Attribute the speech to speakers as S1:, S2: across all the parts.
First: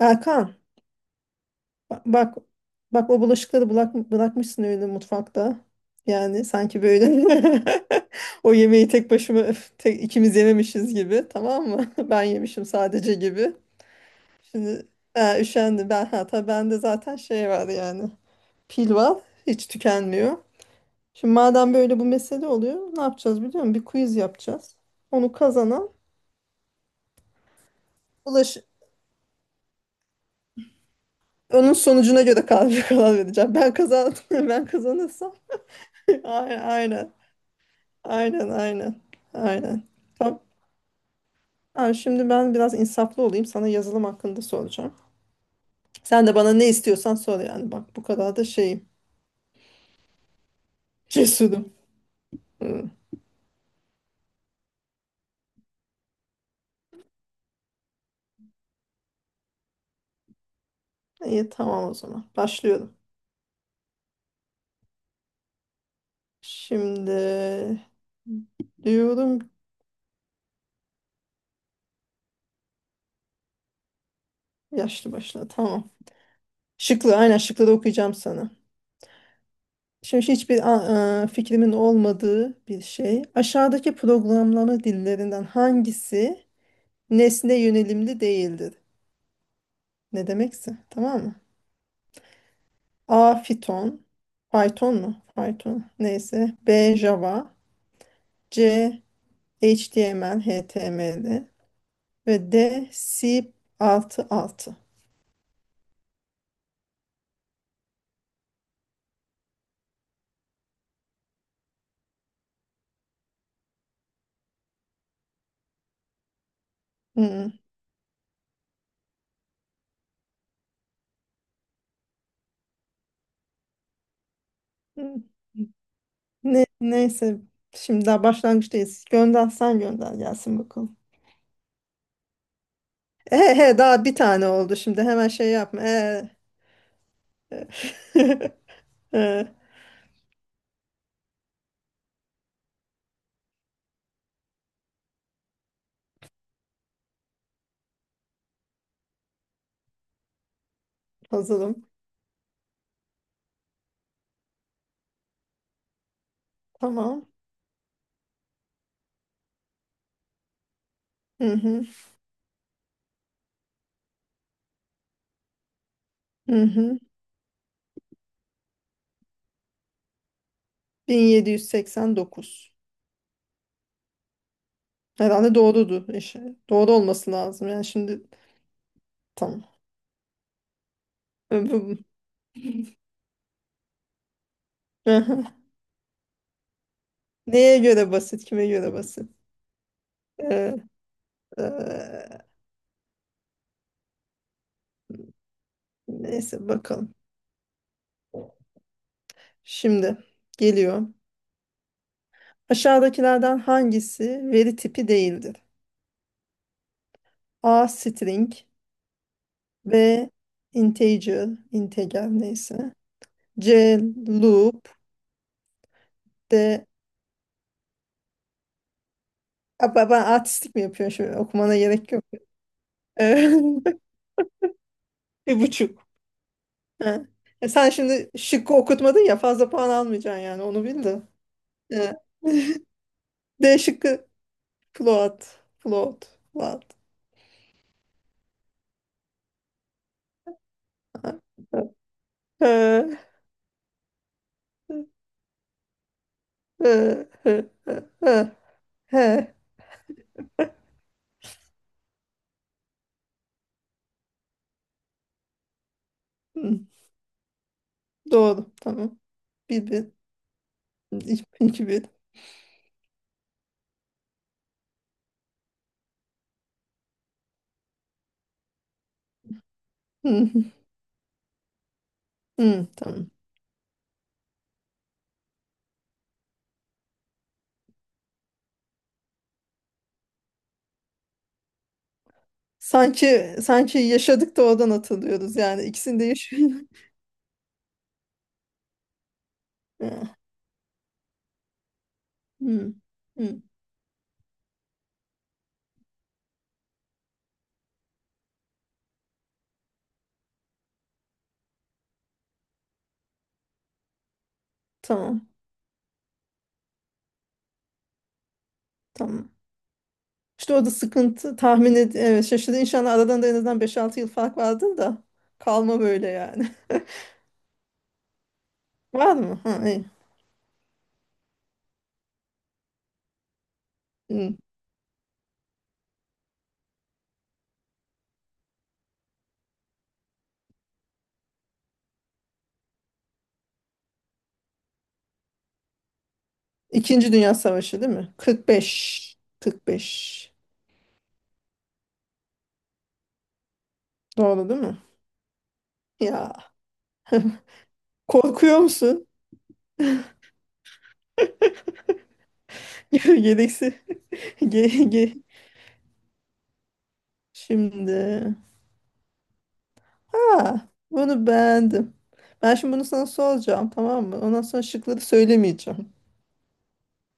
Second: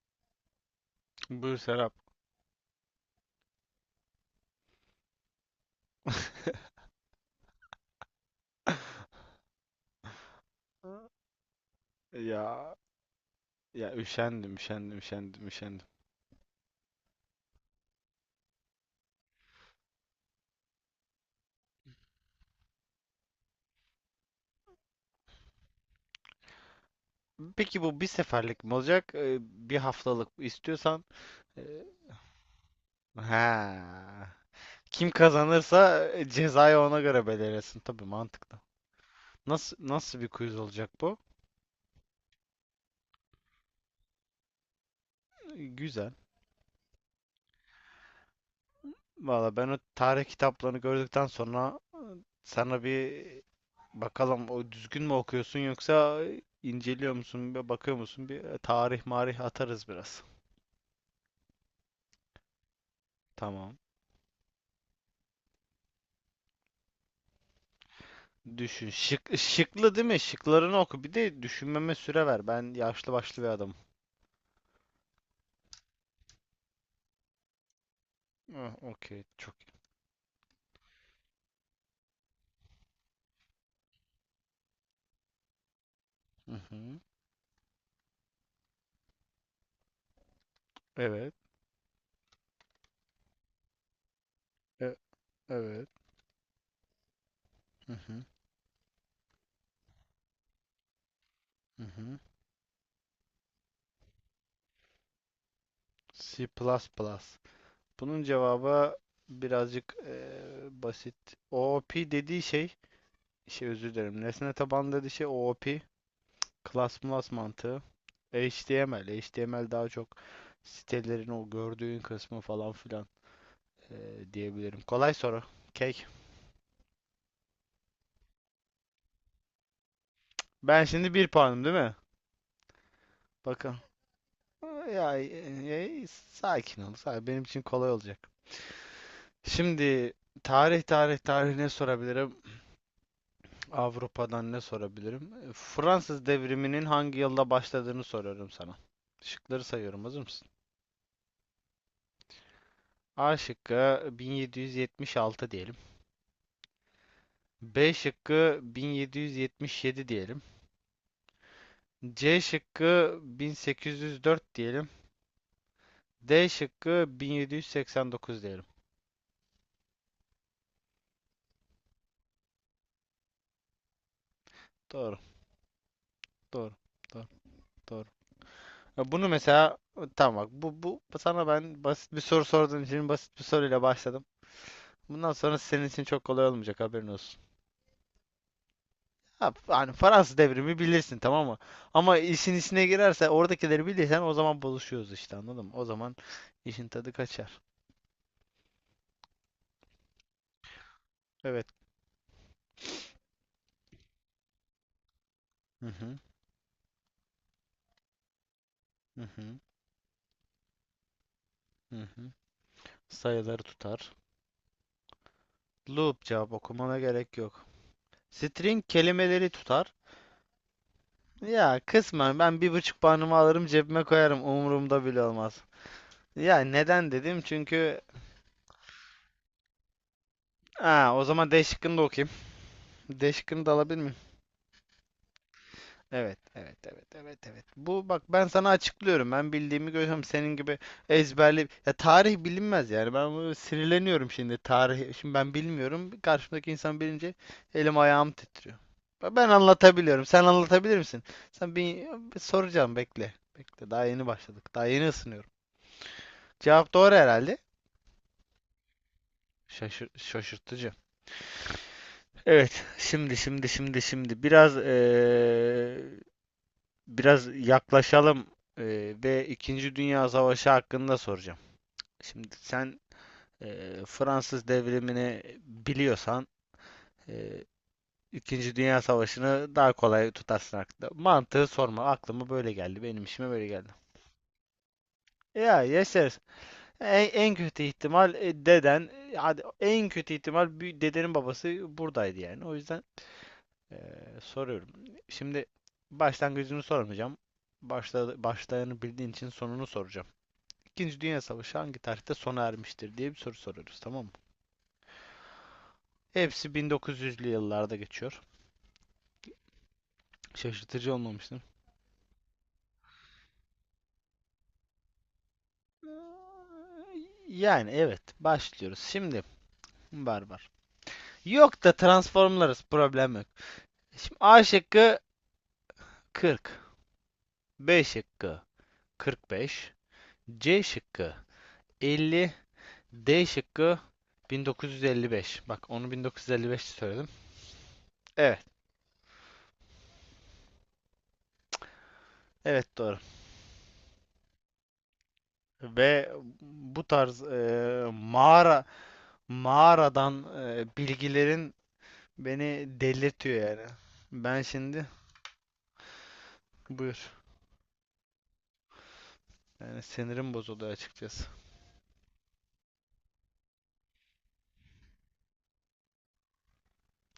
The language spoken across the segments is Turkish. S1: Erkan,
S2: Buyur Serap.
S1: ba- bak bak o bulaşıkları bırak, bırakmışsın öyle mutfakta. Yani sanki böyle o yemeği tek başıma öf, tek, ikimiz yememişiz gibi, tamam mı? Ben yemişim
S2: Ya
S1: sadece gibi.
S2: ya üşendim,
S1: Şimdi
S2: üşendim,
S1: ha,
S2: üşendim, üşendim.
S1: üşendim ben, hatta bende zaten şey var yani, pil var, hiç tükenmiyor. Şimdi madem böyle bu mesele oluyor, ne yapacağız biliyor musun? Bir quiz yapacağız. Onu kazanan
S2: Peki bu bir
S1: bulaş
S2: seferlik mi olacak? Bir haftalık istiyorsan. e,
S1: onun sonucuna göre karar karar vereceğim. Ben kazandım
S2: Ha.
S1: ben
S2: Kim
S1: kazanırsam
S2: kazanırsa
S1: aynen,
S2: cezayı ona
S1: aynen.
S2: göre belirlesin. Tabii
S1: Aynen,
S2: mantıklı.
S1: aynen.
S2: Nasıl
S1: Aynen.
S2: nasıl bir
S1: Tamam.
S2: quiz olacak bu?
S1: Ha, şimdi ben biraz insaflı olayım. Sana yazılım hakkında soracağım.
S2: Güzel.
S1: Sen de bana ne istiyorsan sor yani. Bak, bu kadar da şeyim.
S2: Valla ben o tarih kitaplarını gördükten
S1: Cesurum.
S2: sonra sana
S1: Hı.
S2: bir bakalım o düzgün mü okuyorsun yoksa inceliyor musun, bir bakıyor musun? Bir tarih marih atarız biraz.
S1: İyi, tamam o zaman. Başlıyorum.
S2: Tamam.
S1: Şimdi
S2: Düşün. Şık,
S1: diyorum,
S2: şıklı değil mi? Şıklarını oku. Bir de düşünmeme süre ver. Ben yaşlı başlı bir adamım.
S1: yaşlı başla. Tamam. Şıklı, aynen şıkları okuyacağım sana.
S2: Ah, okey. Çok iyi.
S1: Şimdi hiçbir fikrimin olmadığı bir şey. Aşağıdaki programlama dillerinden hangisi
S2: Hı hı.
S1: nesne yönelimli değildir? Ne demekse, tamam
S2: Evet.
S1: mı? A. Python. Python
S2: E-
S1: mu?
S2: evet.
S1: Python. Neyse. B. Java.
S2: Hı hı.
S1: C. HTML, HTML
S2: Hı hı.
S1: ve D. C++. Altı altı.
S2: C++. Bunun cevabı birazcık basit. OOP dediği şey, şey özür dilerim. Nesne tabanlı dediği şey OOP. Class plus
S1: Hmm.
S2: mantığı. HTML. HTML daha çok sitelerin o gördüğün kısmı falan filan diyebilirim. Kolay
S1: Hmm.
S2: soru. Cake.
S1: Neyse. Şimdi daha başlangıçtayız. Gönder, sen gönder gelsin
S2: Ben
S1: bakalım.
S2: şimdi bir puanım değil mi?
S1: E,
S2: Bakın.
S1: he, daha bir tane oldu. Şimdi
S2: Ya,
S1: hemen şey yapma.
S2: sakin ol. Sakin. Benim için kolay
S1: E.
S2: olacak.
S1: E,
S2: Şimdi tarih ne sorabilirim? Avrupa'dan ne sorabilirim? Fransız devriminin hangi yılda başladığını soruyorum sana. Şıkları sayıyorum. Hazır mısın?
S1: Hazırım.
S2: A şıkkı 1776 diyelim.
S1: Tamam.
S2: B şıkkı 1777 diyelim.
S1: Hı hı.
S2: C şıkkı 1804 diyelim. D
S1: Hı hı.
S2: şıkkı 1789 diyelim.
S1: 1789.
S2: Doğru,
S1: Herhalde doğrudur. İşte
S2: doğru,
S1: doğru
S2: doğru,
S1: olması lazım. Yani
S2: doğru.
S1: şimdi
S2: Ya bunu
S1: tamam.
S2: mesela tamam bak bu sana ben
S1: Ee,
S2: basit bir soru sorduğun için basit bir soruyla başladım. Bundan
S1: aha.
S2: sonra senin için çok kolay olmayacak haberin olsun.
S1: Neye göre basit, kime göre basit?
S2: Ha, hani Fransız
S1: Ee,
S2: devrimi bilirsin tamam mı? Ama
S1: ee,
S2: işin içine girerse oradakileri bilirsen o zaman buluşuyoruz işte anladın mı? O zaman
S1: neyse,
S2: işin tadı
S1: bakalım.
S2: kaçar.
S1: Şimdi geliyor.
S2: Evet.
S1: Aşağıdakilerden hangisi veri tipi değildir?
S2: Hı hı,
S1: A. String.
S2: hı hı,
S1: B. Integer,
S2: hı
S1: integer
S2: hı.
S1: neyse.
S2: Sayıları
S1: C.
S2: tutar.
S1: Loop.
S2: Loop, cevap
S1: D.
S2: okumana gerek yok. String kelimeleri tutar.
S1: Aa, ben artistik mi yapıyorum şimdi? Okumana
S2: Ya
S1: gerek yok.
S2: kısmen ben bir buçuk puanımı
S1: Ee,
S2: alırım cebime koyarım umurumda bile olmaz.
S1: Bir buçuk.
S2: Ya neden
S1: Ha.
S2: dedim?
S1: Sen
S2: Çünkü
S1: şimdi şıkkı okutmadın ya, fazla puan almayacaksın yani, onu bil
S2: ha,
S1: de.
S2: o zaman D şıkkını da
S1: Ee,
S2: okuyayım. D şıkkını da
S1: D
S2: alabilir
S1: şıkkı
S2: miyim?
S1: Plot. Plot.
S2: Evet, evet,
S1: Plot.
S2: evet, evet, evet. Bu bak ben sana açıklıyorum. Ben bildiğimi görüyorum. Senin gibi ezberli. Ya tarih bilinmez yani. Ben bu sinirleniyorum şimdi tarih. Şimdi ben bilmiyorum. Karşımdaki insan bilince elim ayağım titriyor. Ben anlatabiliyorum. Sen anlatabilir misin? Sen bir soracağım bekle. Bekle. Daha yeni başladık. Daha yeni ısınıyorum. Cevap doğru herhalde.
S1: Doğru. Tamam. Bir
S2: Şaşır
S1: bir.
S2: şaşırtıcı.
S1: İki iki bir.
S2: Evet, şimdi biraz biraz yaklaşalım ve İkinci Dünya
S1: Hı,
S2: Savaşı hakkında soracağım. Şimdi
S1: hı.
S2: sen
S1: Tamam.
S2: Fransız devrimini biliyorsan eee, İkinci Dünya Savaşı'nı daha kolay tutarsın aklında. Mantığı sorma, aklıma böyle geldi, benim işime
S1: Sanki
S2: böyle geldi.
S1: sanki yaşadık da oradan hatırlıyoruz
S2: Ya
S1: yani, ikisini de
S2: yaşarız.
S1: yaşıyoruz.
S2: En kötü ihtimal deden, hadi en
S1: Hı,
S2: kötü ihtimal bir dedenin babası buradaydı yani. O
S1: hı,
S2: yüzden
S1: hı.
S2: Soruyorum. Şimdi başlangıcını sormayacağım. Başlayanı bildiğin için sonunu soracağım. İkinci Dünya Savaşı hangi tarihte sona ermiştir diye bir soru soruyoruz, tamam mı?
S1: Tamam.
S2: Hepsi 1900'lü yıllarda geçiyor.
S1: Tamam. İşte orada
S2: Şaşırtıcı
S1: sıkıntı,
S2: olmamıştı.
S1: tahmin evet, şaşırdı. İnşallah aradan da en azından 5-6 yıl fark vardır da kalma böyle yani.
S2: Yani evet, başlıyoruz.
S1: Var
S2: Şimdi
S1: mı? Ha, iyi.
S2: barbar. Yok da transformlarız, problem yok. Şimdi
S1: Hı.
S2: A şıkkı 40, B şıkkı 45, C şıkkı 50, D şıkkı 1955. Bak onu 1955 söyledim.
S1: İkinci Dünya Savaşı değil mi?
S2: Evet.
S1: 45. 45.
S2: Evet doğru.
S1: Doğru değil mi?
S2: Ve
S1: Ya
S2: bu tarz
S1: korkuyor musun?
S2: mağaradan bilgilerin beni delirtiyor yani.
S1: Gereksi.
S2: Ben
S1: Ge
S2: şimdi
S1: ge
S2: buyur.
S1: şimdi.
S2: Yani sinirim bozuldu
S1: Ha,
S2: açıkçası.
S1: bunu beğendim. Ben şimdi bunu sana soracağım, tamam mı? Ondan sonra şıkları söylemeyeceğim.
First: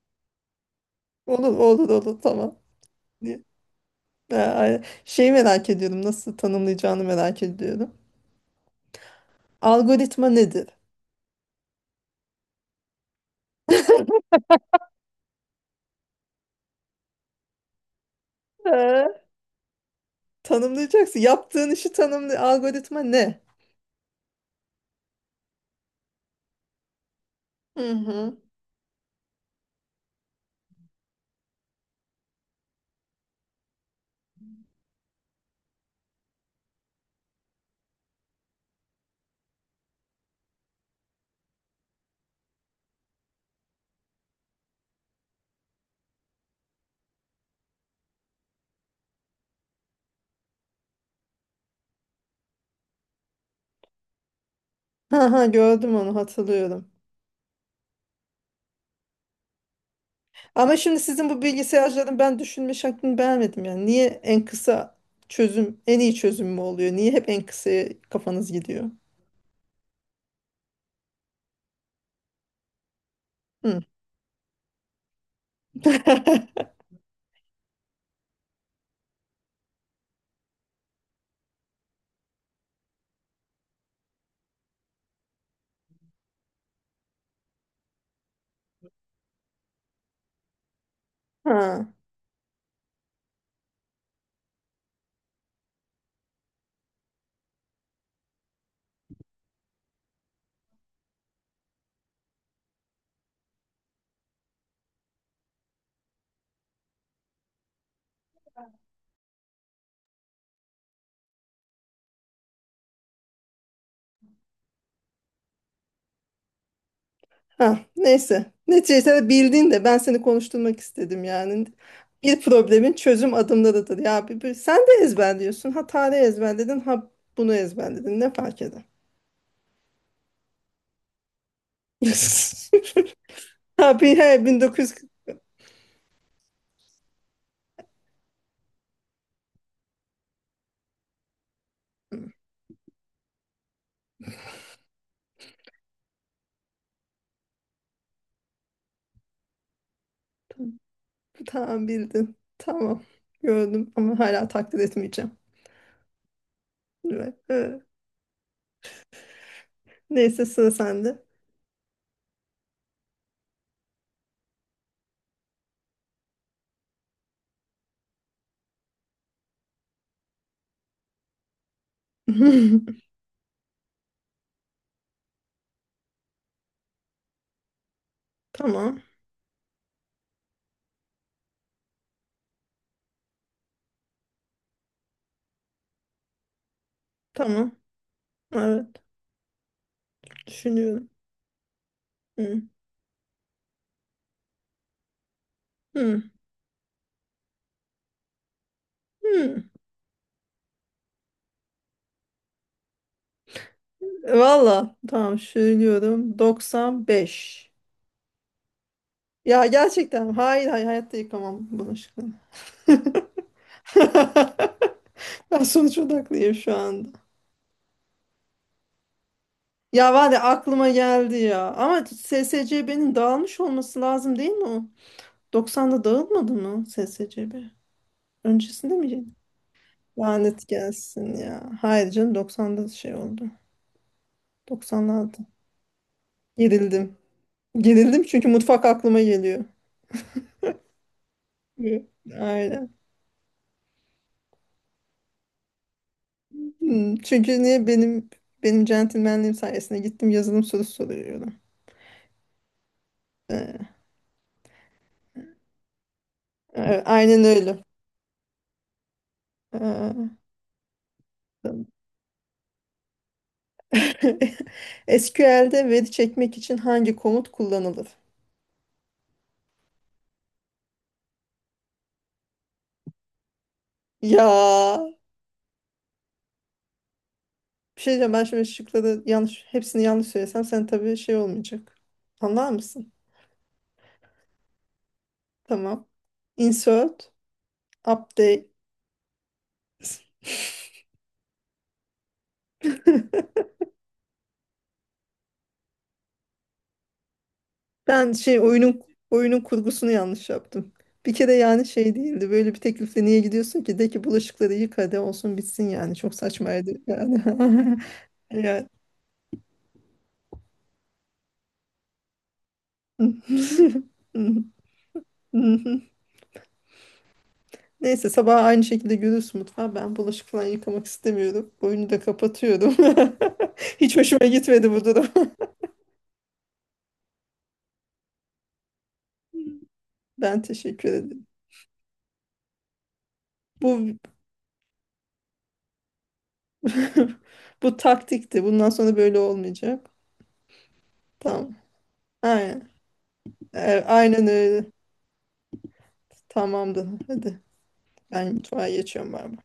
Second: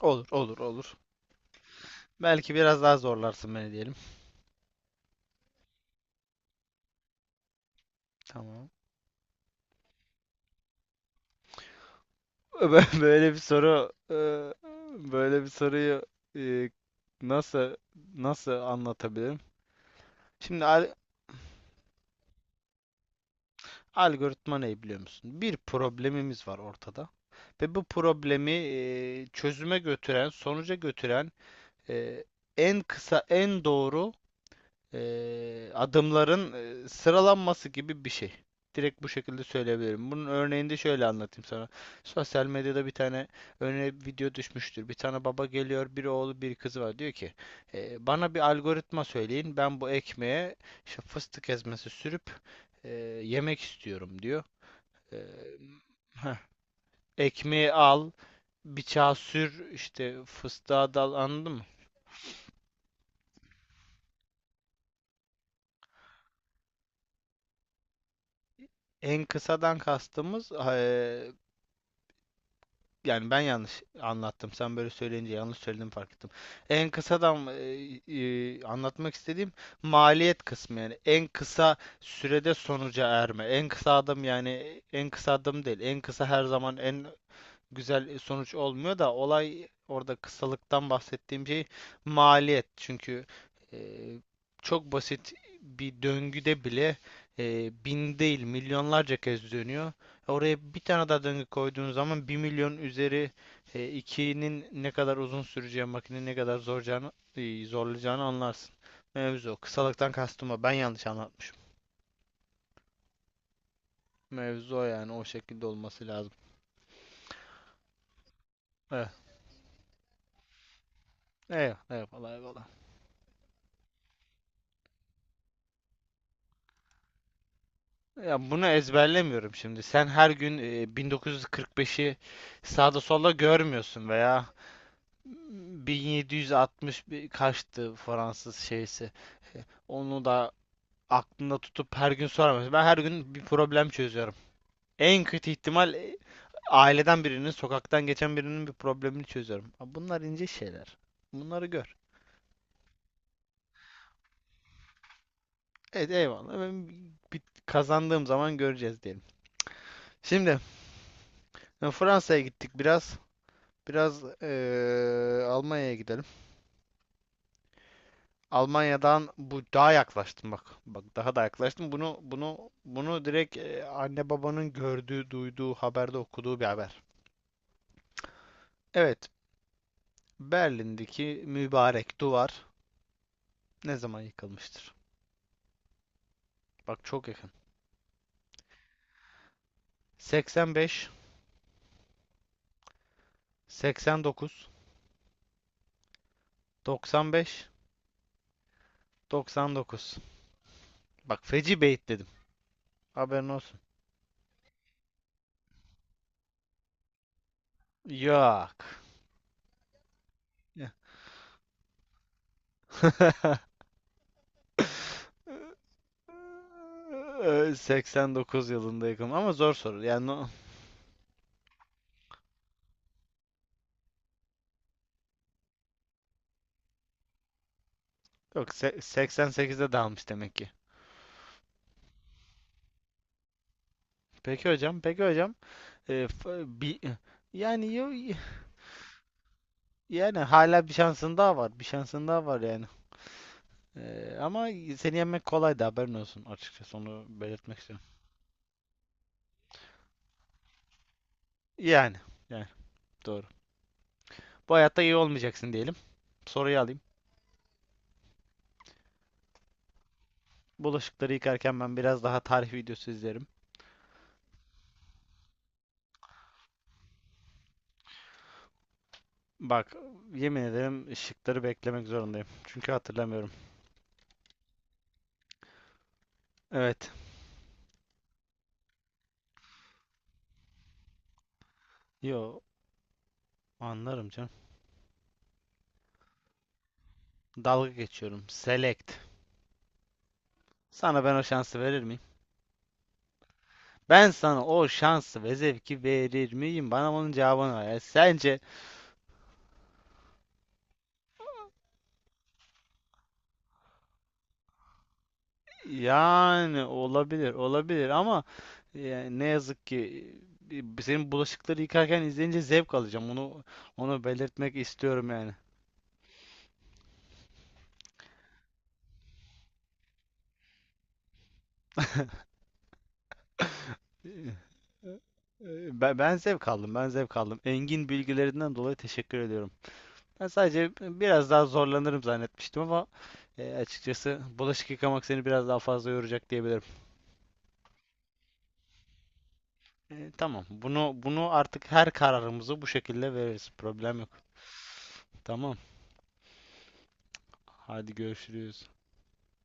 S2: Olur, olur, olur.
S1: Olur, olur, olur,
S2: Belki
S1: tamam.
S2: biraz daha
S1: Diye.
S2: zorlarsın beni diyelim.
S1: Ha, şeyi merak ediyorum. Nasıl tanımlayacağını merak ediyorum.
S2: Tamam.
S1: Algoritma nedir?
S2: Böyle bir soru e, Böyle bir soruyu e, nasıl nasıl
S1: Ha,
S2: anlatabilirim? Şimdi al-
S1: tanımlayacaksın. Yaptığın işi tanımlı. Algoritma ne?
S2: Algoritma ne biliyor musun? Bir problemimiz var ortada ve bu
S1: Hı hı.
S2: problemi çözüme götüren, sonuca götüren e, en kısa, en doğru adımların sıralanması gibi bir şey. Direkt bu şekilde söyleyebilirim. Bunun örneğini de şöyle anlatayım sana. Sosyal medyada bir tane örneğin video düşmüştür. Bir tane baba geliyor, bir oğlu, bir kızı var. Diyor ki, Bana bir algoritma söyleyin. Ben bu ekmeğe işte fıstık ezmesi sürüp e, yemek istiyorum diyor. Ee,
S1: Ha ha, gördüm, onu
S2: heh,
S1: hatırlıyorum.
S2: ekmeği al, bıçağı sür, işte
S1: Ama
S2: fıstığa
S1: şimdi
S2: dal
S1: sizin bu
S2: anladın mı?
S1: bilgisayarcıların ben düşünme şeklini beğenmedim yani. Niye en kısa çözüm en iyi çözüm mü oluyor? Niye hep en kısaya kafanız gidiyor?
S2: En kısadan kastımız yani ben
S1: Hı.
S2: yanlış anlattım. Sen böyle söyleyince yanlış söyledim fark ettim. En kısadan anlatmak istediğim maliyet kısmı yani en kısa sürede sonuca erme. En kısa adım yani en kısa adım değil. En kısa her zaman en güzel sonuç olmuyor da olay orada kısalıktan bahsettiğim şey
S1: Ha,
S2: maliyet. Çünkü e, çok basit bir döngüde bile bin değil milyonlarca kez dönüyor. Oraya bir tane daha döngü koyduğun zaman bir milyon üzeri 2'nin ne kadar uzun süreceği makinenin ne kadar zorlayacağını anlarsın. Mevzu o. Kısalıktan kastım o. Ben yanlış anlatmışım. Mevzu o yani o şekilde olması lazım.
S1: ha, neyse.
S2: Evet.
S1: Neticede bildin de ben seni konuşturmak istedim yani.
S2: Eyvallah, eyvallah,
S1: Bir
S2: eyvallah.
S1: problemin çözüm adımlarıdır. Ya sen de ezberliyorsun. Ha tarih ezberledin, ha bunu ezberledin. Ne
S2: Ya
S1: fark
S2: bunu
S1: eder?
S2: ezberlemiyorum şimdi. Sen her gün 1945'i sağda solda
S1: Ha
S2: görmüyorsun
S1: bir he,
S2: veya 1760 bir kaçtı Fransız şeysi. Onu da aklında tutup her gün soramıyorsun. Ben her gün bir problem çözüyorum. En kötü ihtimal aileden birinin, sokaktan geçen birinin bir problemini çözüyorum. Ha, bunlar ince şeyler. Bunları
S1: tamam
S2: gör.
S1: bildin. Tamam. Gördüm ama hala taklit etmeyeceğim.
S2: Evet eyvallah. Ben bir
S1: Evet,
S2: bir
S1: evet.
S2: kazandığım zaman göreceğiz diyelim.
S1: Neyse,
S2: Şimdi
S1: sıra sende.
S2: Fransa'ya gittik biraz. Biraz Almanya'ya gidelim. Almanya'dan bu daha yaklaştım bak. Bak daha da yaklaştım. Bunu bunu bunu direkt anne babanın gördüğü, duyduğu, haberde okuduğu bir haber.
S1: Tamam.
S2: Evet, Berlin'deki mübarek duvar ne zaman yıkılmıştır? Bak çok yakın.
S1: Tamam. Evet.
S2: 85,
S1: Düşünüyorum. Hı.
S2: 89,
S1: Hı.
S2: 95,
S1: Hı.
S2: 99. Bak feci beyit dedim. Haberin olsun.
S1: Valla. Tamam. Söylüyorum. 95.
S2: Yok.
S1: Ya gerçekten. Hayır, hayır. Hayatta yıkamam bulaşıkları. Ben sonuç odaklıyım şu anda.
S2: 89 yılında yıkılmış ama zor soru.
S1: Ya
S2: Yani
S1: var ya, aklıma geldi ya. Ama SSCB'nin dağılmış olması lazım değil mi o? 90'da dağılmadı mı SSCB?
S2: yok,
S1: Öncesinde mi? Yedin?
S2: 88'de dalmış demek
S1: Lanet
S2: ki.
S1: gelsin ya. Hayır canım, 90'da şey oldu.
S2: Peki hocam, peki
S1: 96.
S2: hocam. Bir,
S1: Gerildim.
S2: yani
S1: Gerildim
S2: yo-
S1: çünkü mutfak aklıma geliyor.
S2: yani hala bir şansın daha var. Bir
S1: Evet.
S2: şansın daha var yani.
S1: Aynen.
S2: Ama seni yenmek kolay da haberin olsun açıkçası
S1: Hmm.
S2: onu
S1: Çünkü
S2: belirtmek
S1: niye
S2: istiyorum.
S1: benim centilmenliğim sayesinde gittim yazılım sorusu soruyorum.
S2: Yani, yani doğru.
S1: Ee,
S2: Bu hayatta iyi olmayacaksın diyelim. Soruyu alayım.
S1: aynen öyle. Ee,
S2: Bulaşıkları yıkarken
S1: tamam.
S2: ben biraz daha tarih videosu izlerim.
S1: SQL'de veri çekmek için hangi komut kullanılır?
S2: Bak, yemin ederim şıkları beklemek zorundayım. Çünkü hatırlamıyorum.
S1: Ya
S2: Evet.
S1: bir şey diyeceğim, ben şimdi şıkları yanlış, hepsini yanlış söylesem sen tabii şey olmayacak.
S2: Yo,
S1: Anlar mısın?
S2: anlarım canım.
S1: Tamam. Insert,
S2: Dalga geçiyorum.
S1: update.
S2: Select. Sana ben o şansı verir miyim? Ben sana o şansı ve zevki verir miyim? Bana onun cevabını ver. Yani
S1: Ben
S2: sence
S1: şey, oyunun kurgusunu yanlış yaptım. Bir kere yani şey değildi. Böyle bir teklifle niye gidiyorsun ki? De ki bulaşıkları yık, hadi olsun bitsin yani. Çok
S2: yani
S1: saçmaydı yani.
S2: olabilir, olabilir ama
S1: Yani.
S2: yani ne yazık ki senin bulaşıkları yıkarken izleyince zevk alacağım. Onu belirtmek istiyorum yani.
S1: Neyse, sabah aynı şekilde görürsün mutfağı. Ben bulaşık falan yıkamak istemiyorum. Oyunu da kapatıyorum. Hiç hoşuma
S2: E,
S1: gitmedi bu durum.
S2: ben zevk aldım, ben zevk aldım. Engin bilgilerinden dolayı teşekkür ediyorum. Ben
S1: Ben
S2: sadece
S1: teşekkür ederim.
S2: biraz daha zorlanırım zannetmiştim ama
S1: Bu
S2: açıkçası bulaşık yıkamak seni biraz daha fazla yoracak diyebilirim.
S1: bu taktikti. Bundan sonra böyle olmayacak.
S2: Tamam. Bunu
S1: Tamam.
S2: artık her kararımızı bu
S1: Aynen.
S2: şekilde veririz.
S1: E,
S2: Problem yok.
S1: Aynen öyle.
S2: Tamam.
S1: Tamamdır. Hadi.
S2: Hadi
S1: Ben
S2: görüşürüz.
S1: mutfağa geçiyorum ben.